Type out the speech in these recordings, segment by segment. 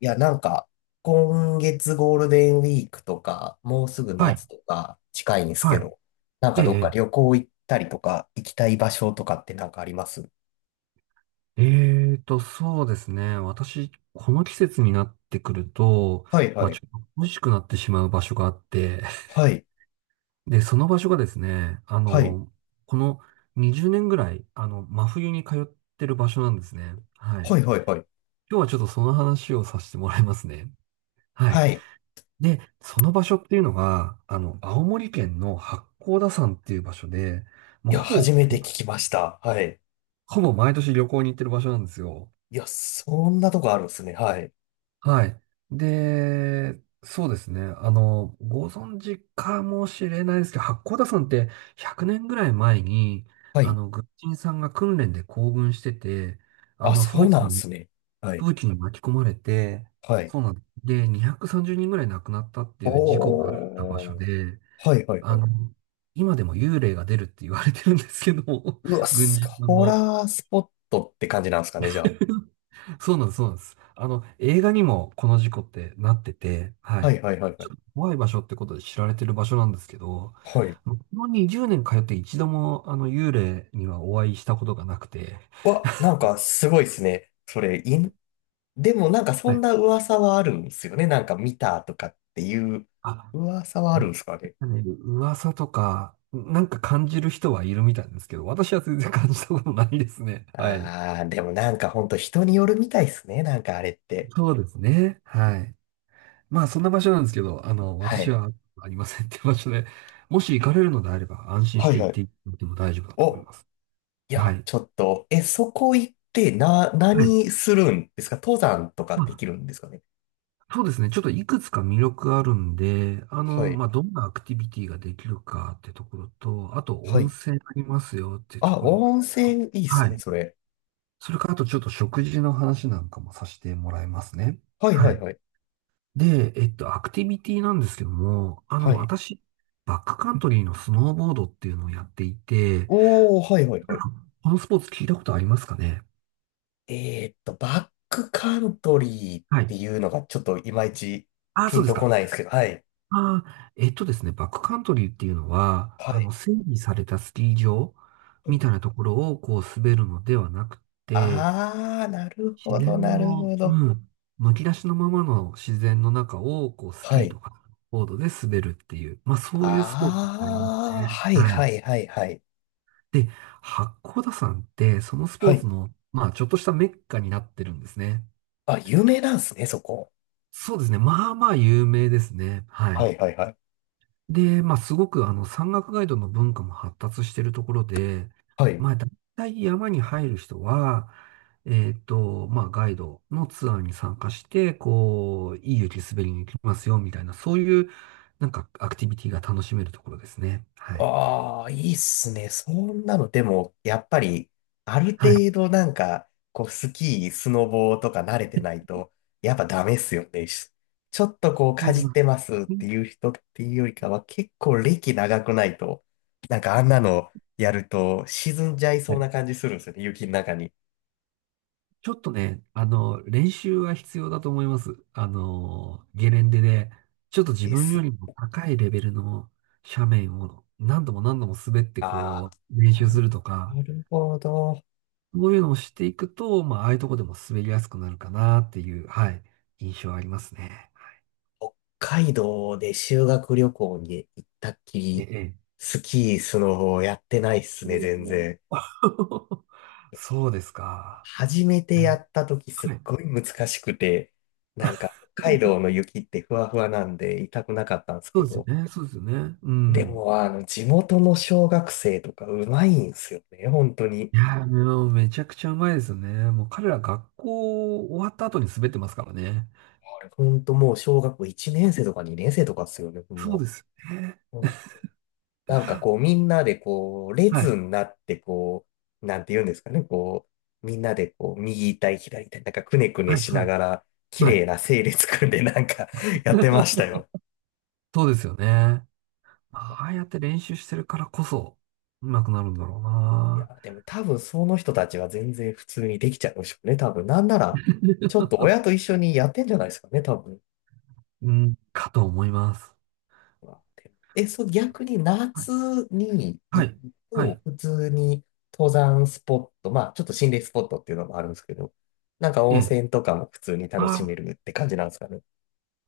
いや、なんか、今月ゴールデンウィークとか、もうすぐはい。夏とか近いんですけはど、なんい。えかどっかえ、旅行行ったりとか、行きたい場所とかってなんかありますそうですね。私、この季節になってくると、はいまはあ、ちい。ょっと恋しくなってしまう場所があって、はい。で、その場所がですね、はい。この20年ぐらい、真冬に通ってる場所なんですね。はい。はいはいはい。今日はちょっとその話をさせてもらいますね。はい。はい。で、その場所っていうのが、青森県の八甲田山っていう場所で、もいうや、初めて聞きました。はい。ほぼ毎年旅行に行ってる場所なんですよ。いや、そんなとこあるんですね。はい。はい。で、そうですね。ご存知かもしれないですけど、八甲田山って100年ぐらい前に、はい。軍人さんが訓練で行軍してて、ああ、の、そう風紀なんでに、すね。はい。風紀に巻き込まれて、はい。そうなんです。で、230人ぐらい亡くなったっていう事故があった場所おー。で、はいはいはあい。の、今でも幽霊が出るって言われてるんですけど、うわ、軍ス人さんコの。ラースポットって感じなんですかね、じゃあ。そうなんです、そうなんです。映画にもこの事故ってなってて、ははい。いはいはいはちい。ょっと怖い場所ってことで知られてる場所なんですけど、はいこの20年通って一度もあの幽霊にはお会いしたことがなくて、わ、なんかすごいですね。それ、いん、でもなんかそはんい。な噂はあるんですよね。なんか見たとかっていうあ、噂はあるんですかね。ね、噂とか、なんか感じる人はいるみたいですけど、私は全然感じたことないですね。はい。あー、でもなんかほんと人によるみたいですね。なんかあれって。そうですね。はい。まあ、そんな場所なんですけど、は私い。はありませんっていう場所で、もし行かれるのであれば安心しはいて行はっい。ていただいても大丈夫だと思いお、ます。いはや、い。ちょっと、え、そこ行ってな、はい。何するんですか登山とかまできあ、るんですかね。そうですね。ちょっといくつか魅力あるんで、はい。まあ、どんなアクティビティができるかってところと、あとは温い。泉ありますよっていうとあ、ころ。温泉いいっはすね、い。それ。それからあとちょっと食事の話なんかもさせてもらいますね。はいははいい。はい。で、アクティビティなんですけども、はい。私、バックカントリーのスノーボードっていうのをやっていて、おー、はいはいなはんい。かこのスポーツ聞いたことありますかね？バックカントリーっはてい。いうのがちょっといまいちああ、ピそうンですとこか。ないんですけど、はい。ああ、えっとですね、バックカントリーっていうのは、はい。整備されたスキー場みたいなところをこう滑るのではなくて、あー、なるほ自ど、然なるの、ほど。うん、むき出しのままの自然の中をこうスキはーい。とかボードで滑るっていう、まあそういうスポーツになりますあー、ね。はい、ははい。い、はい、はい。で、八甲田山ってそのスはポーツい。の、まあちょっとしたメッカになってるんですね。あ、有名なんですね、そこ。そうですね。まあまあ有名ですね。ははい。い、はい、はい。で、まあ、すごく山岳ガイドの文化も発達しているところで、はい。まあ、大体山に入る人は、まあ、ガイドのツアーに参加して、こう、いい雪滑りに行きますよ、みたいな、そういう、なんか、アクティビティが楽しめるところですね。はい。ああ、いいっすね。そんなの、でも、やっぱり、あるはい。程度なんか、こう、スキー、スノボーとか慣れてないと、やっぱダメっすよね。しちょっとこう、そかうじっなんでてますっすね。ていう人っていうよりかは、結構歴長くないと、なんかあんなのやると、沈んじゃいそうな感じするんですよね、雪の中に。ちょっとね、練習は必要だと思います。ゲレンデで、ちょっと自で分よす。りも高いレベルの斜面を何度も何度も滑ってあこう、練あ、習するとか、なるほど。そういうのをしていくと、まあ、ああいうとこでも滑りやすくなるかなっていう、はい、印象ありますね。はい。北海道で修学旅行に行ったっきえり、え。スキー、スノボやってないっすね、お全然。ー そうですか。初めいてやや、った時すっはい。ごい難しくて、なんか北海道の雪ってふわふわなんで痛くなかったんですそうけですど、よね。そうですよね。うでん。もあの地元の小学生とかうまいんすよね、本当に。いやー、もうめちゃくちゃうまいですよね。もう彼ら学校終わった後に滑ってますからね。あれ本当もう小学校1年生とか2年生とかっすよね、そうもですよね。う。なんかこう、みんなでこう、は列い。になって、こう、なんて言うんですかね、こう、みんなでこう、右対た左対たなんかくねくねはい、しはない、がら、綺はい。麗な整列組んでなんか やってました よ。そうですよね。ああやって練習してるからこそ、うまくなるんだろういや、いな。やでも多分その人たちは全然普通にできちゃうんでしょうね、多分。なんなら、ちょっと親と一緒にやってんじゃないですかね、多分。うん、かと思います。があって。え、そう、逆には夏い。には行い。くはと、い。普通に登山スポット、まあ、ちょっと心霊スポットっていうのもあるんですけど、なんかえ温え。泉とかも普通に楽あしめあ、るって感じなんですかね。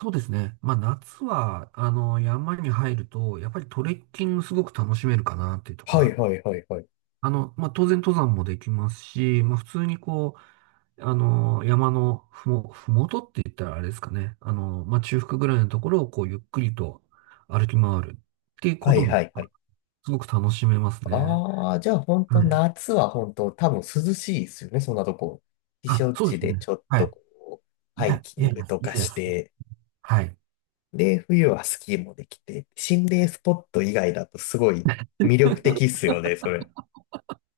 そうですね。まあ、夏は、山に入ると、やっぱりトレッキングすごく楽しめるかなっていうとこはろいはいはいはい。まあ、当然登山もできますし、まあ、普通にこう、山のふもとって言ったらあれですかね。まあ、中腹ぐらいのところをこう、ゆっくりと歩き回るっていうこはといはも、いはい。すごく楽しめますね。ああ、じゃあ本は当い。夏は本当多分涼しいですよね、そんなとこ。避あ、暑そう地ですでね。ちょっはとい。こう、いハイや、キいンやいグや、といかやいや、して、はい。で、冬はスキーもできて、心霊スポット以外だとすごい魅力的っすよね、それ。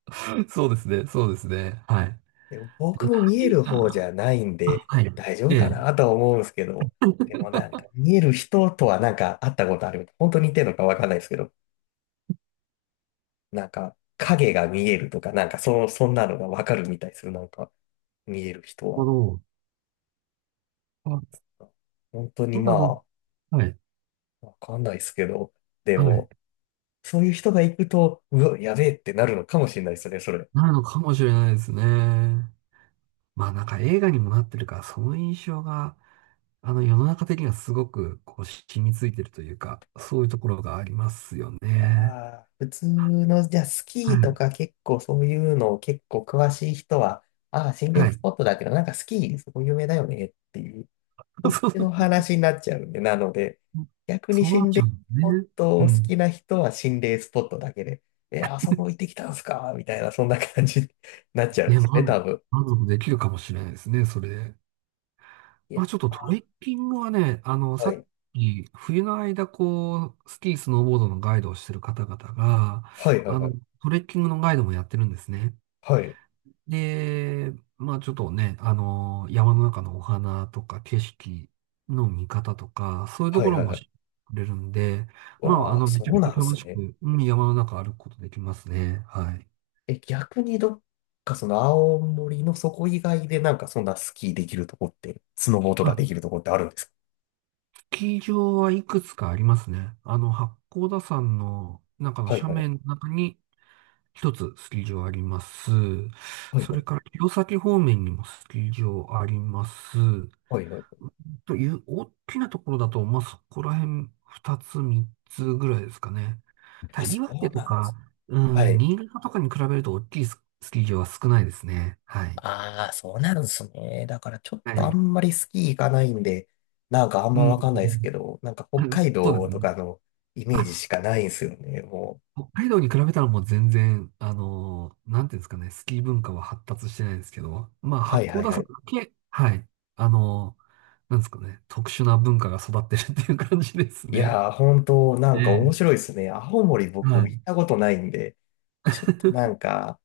そうですね、そうですね。はい。でも僕で、も見え何る方じが、ゃないんあ、ではい。大丈夫ええ、なかるなとは思うんですけど、でもなんか見える人とはなんか会ったことある。本当に似てるのかわかんないですけど、なんか影が見えるとか、なんかそんなのがわかるみたいですよ。なんか見える人ほは。ど。あ、本当にそうまなの。あ、はい。わかんないですけど、ではい。も、そういう人が行くと、うわ、やべえってなるのかもしれないですね、それ。なるのかもしれないですね。まあなんか映画にもなってるから、その印象が、あの世の中的にはすごくこう染みついてるというか、そういうところがありますよね。ああ、普通の、じゃあスはキーとい。か結構そういうの結構詳しい人は、ああ、心霊はスい。ポットだけど、なんかスキー、そこ有名だよねっていう、そ っそうちそのう話になっちゃうんで、なので、逆にそうなっ心ち霊ゃスうんだポッね。トうを好きん。な人は心霊スポットだけで、え、あそこ行ってきたんすかみたいな、そんな感じになっちゃうんでね、すよね、多分。満足できるかもしれないですね、それで。いまあや、ちょっとトレッキングはね、はさい。っき、冬の間、こう、スキー、スノーボードのガイドをしてる方々が、はいはいあはの、い。トレッキングのガイドもやってるんですね。はい。で、まあちょっとね、山の中のお花とか景色の見方とか、そういうとはこいろはいはも知っい。てくれるんで、まあわあ、めそちゃうめちなゃんで楽すしね。く、うん、山の中歩くことできますね。はい。え、逆にどっかその青森のそこ以外でなんかそんなスキーできるとこって、スノボーとかできるあ、とこってあるんですかスキー場はいくつかありますね。八甲田山の中のはいはい。斜面の中に一つスキー場あります。はいそはれい。から、弘前方面にもスキー場あります。はいはい。という、大きなところだと、まあ、そこら辺、二つ、三つぐらいですかね。たあ、だ、そ岩手うとなんでか、す。うはん、い。新潟とかに比べると大きいスキー場は少ないですね。はい。ああ、そうなんですね。だからちょっはとあんい。まりスキー行かないんで、なんかあんうまわん。かんないですけど、なんか北海 そうで道すとね。かのイメージしあ、かないんですよね、もう。北海道に比べたらもう全然、なんていうんですかね、スキー文化は発達してないですけど、まあ、八はい甲はい田は山い。だけ、はい。あのーなんですかね、特殊な文化が育ってるっていう感じですいね。やー、本当なえんえ。か面白いですね。青森僕は行い。ったことないんで、ちょっとなん か、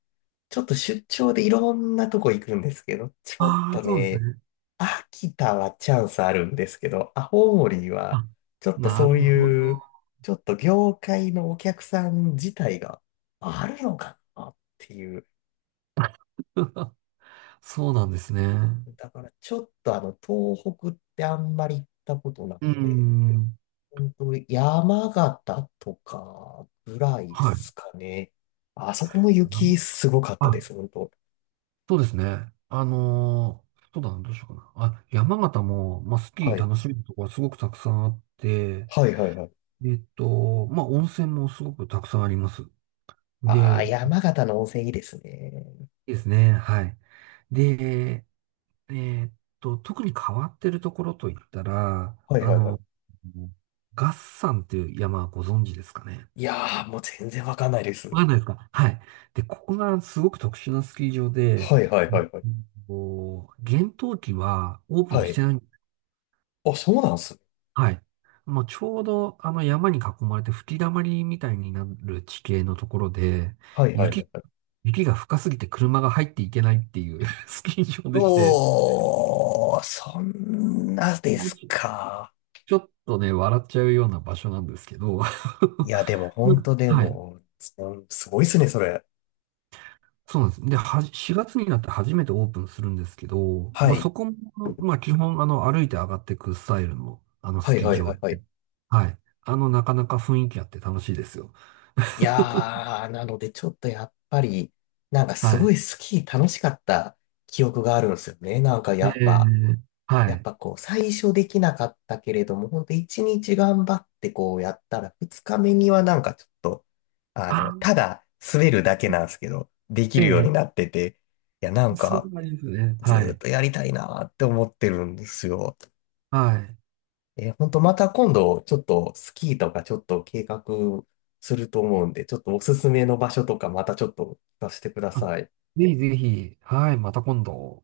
ちょっと出張でいろんなとこ行くんですけど、ちょっあとあ、そうですね、ね。秋田はチャンスあるんですけど、青森は、あ、ちょっとなそるうほいど。う、ちょっと業界のお客さん自体があるのかなっていう。そうなんですね。だからちょっとあの、東北ってあんまり行ったことなくうーて、ん。本当山形とかぐらいではい。すかね。あそこも雪すごかったあ、です、本当。そうですね。そうだな、どうしようかな。あ、山形も、まあ、スキはーい。楽しめるところがすごくたくさんあって、はいはいはい。まあ、温泉もすごくたくさんあります。ああ、で、山形の温泉いいですね。いいですね。はい。で、えっ特に変わってるところといったら、はいはいはい。月山っていう山はご存知ですかね？いやー、もう全然わかんないでわす。かんないですか？はい。で、ここがすごく特殊なスキー場で、はいはいうはんいはい。こう、厳冬期はオープンはしい。てない。あ、そうなんすね。はい。もうちょうどあの山に囲まれて吹き溜まりみたいになる地形のところで、はいはいはい雪、はい。雪が深すぎて車が入っていけないっていう スキー場うでして、おー、そんなですか。ちょっとね、笑っちゃうような場所なんですけど、いや、でも本当ではい。も、そんすごいっすね、それ。そうなんです。で、4月になって初めてオープンするんですけど、はまあ、い。そこも、まあ、基本、歩いて上がっていくスタイルの、はスいキーはい場はいで。はい。はい。なかなか雰囲気あって楽しいですよ。い やー、なのでちょっとやっぱり、なんかすはい。ごいスキー楽しかった記憶があるんですよね。なんかえやっぱ、ーはやっい。ぱこう、最初できなかったけれども、本当一日頑張ってこうやったら、二日目にはなんかちょっと、あの、あ、ただ滑るだけなんですけど、できえるようえ、になってて、いや、なんそういうか、感じですね。ずはーっい。とやりたいなーって思ってるんですよ。はい。えー、本当また今度、ちょっとスキーとかちょっと計画すると思うんで、ちょっとおすすめの場所とかまたちょっと出してくだあ、さい。ぜひぜひ、はい、また今度。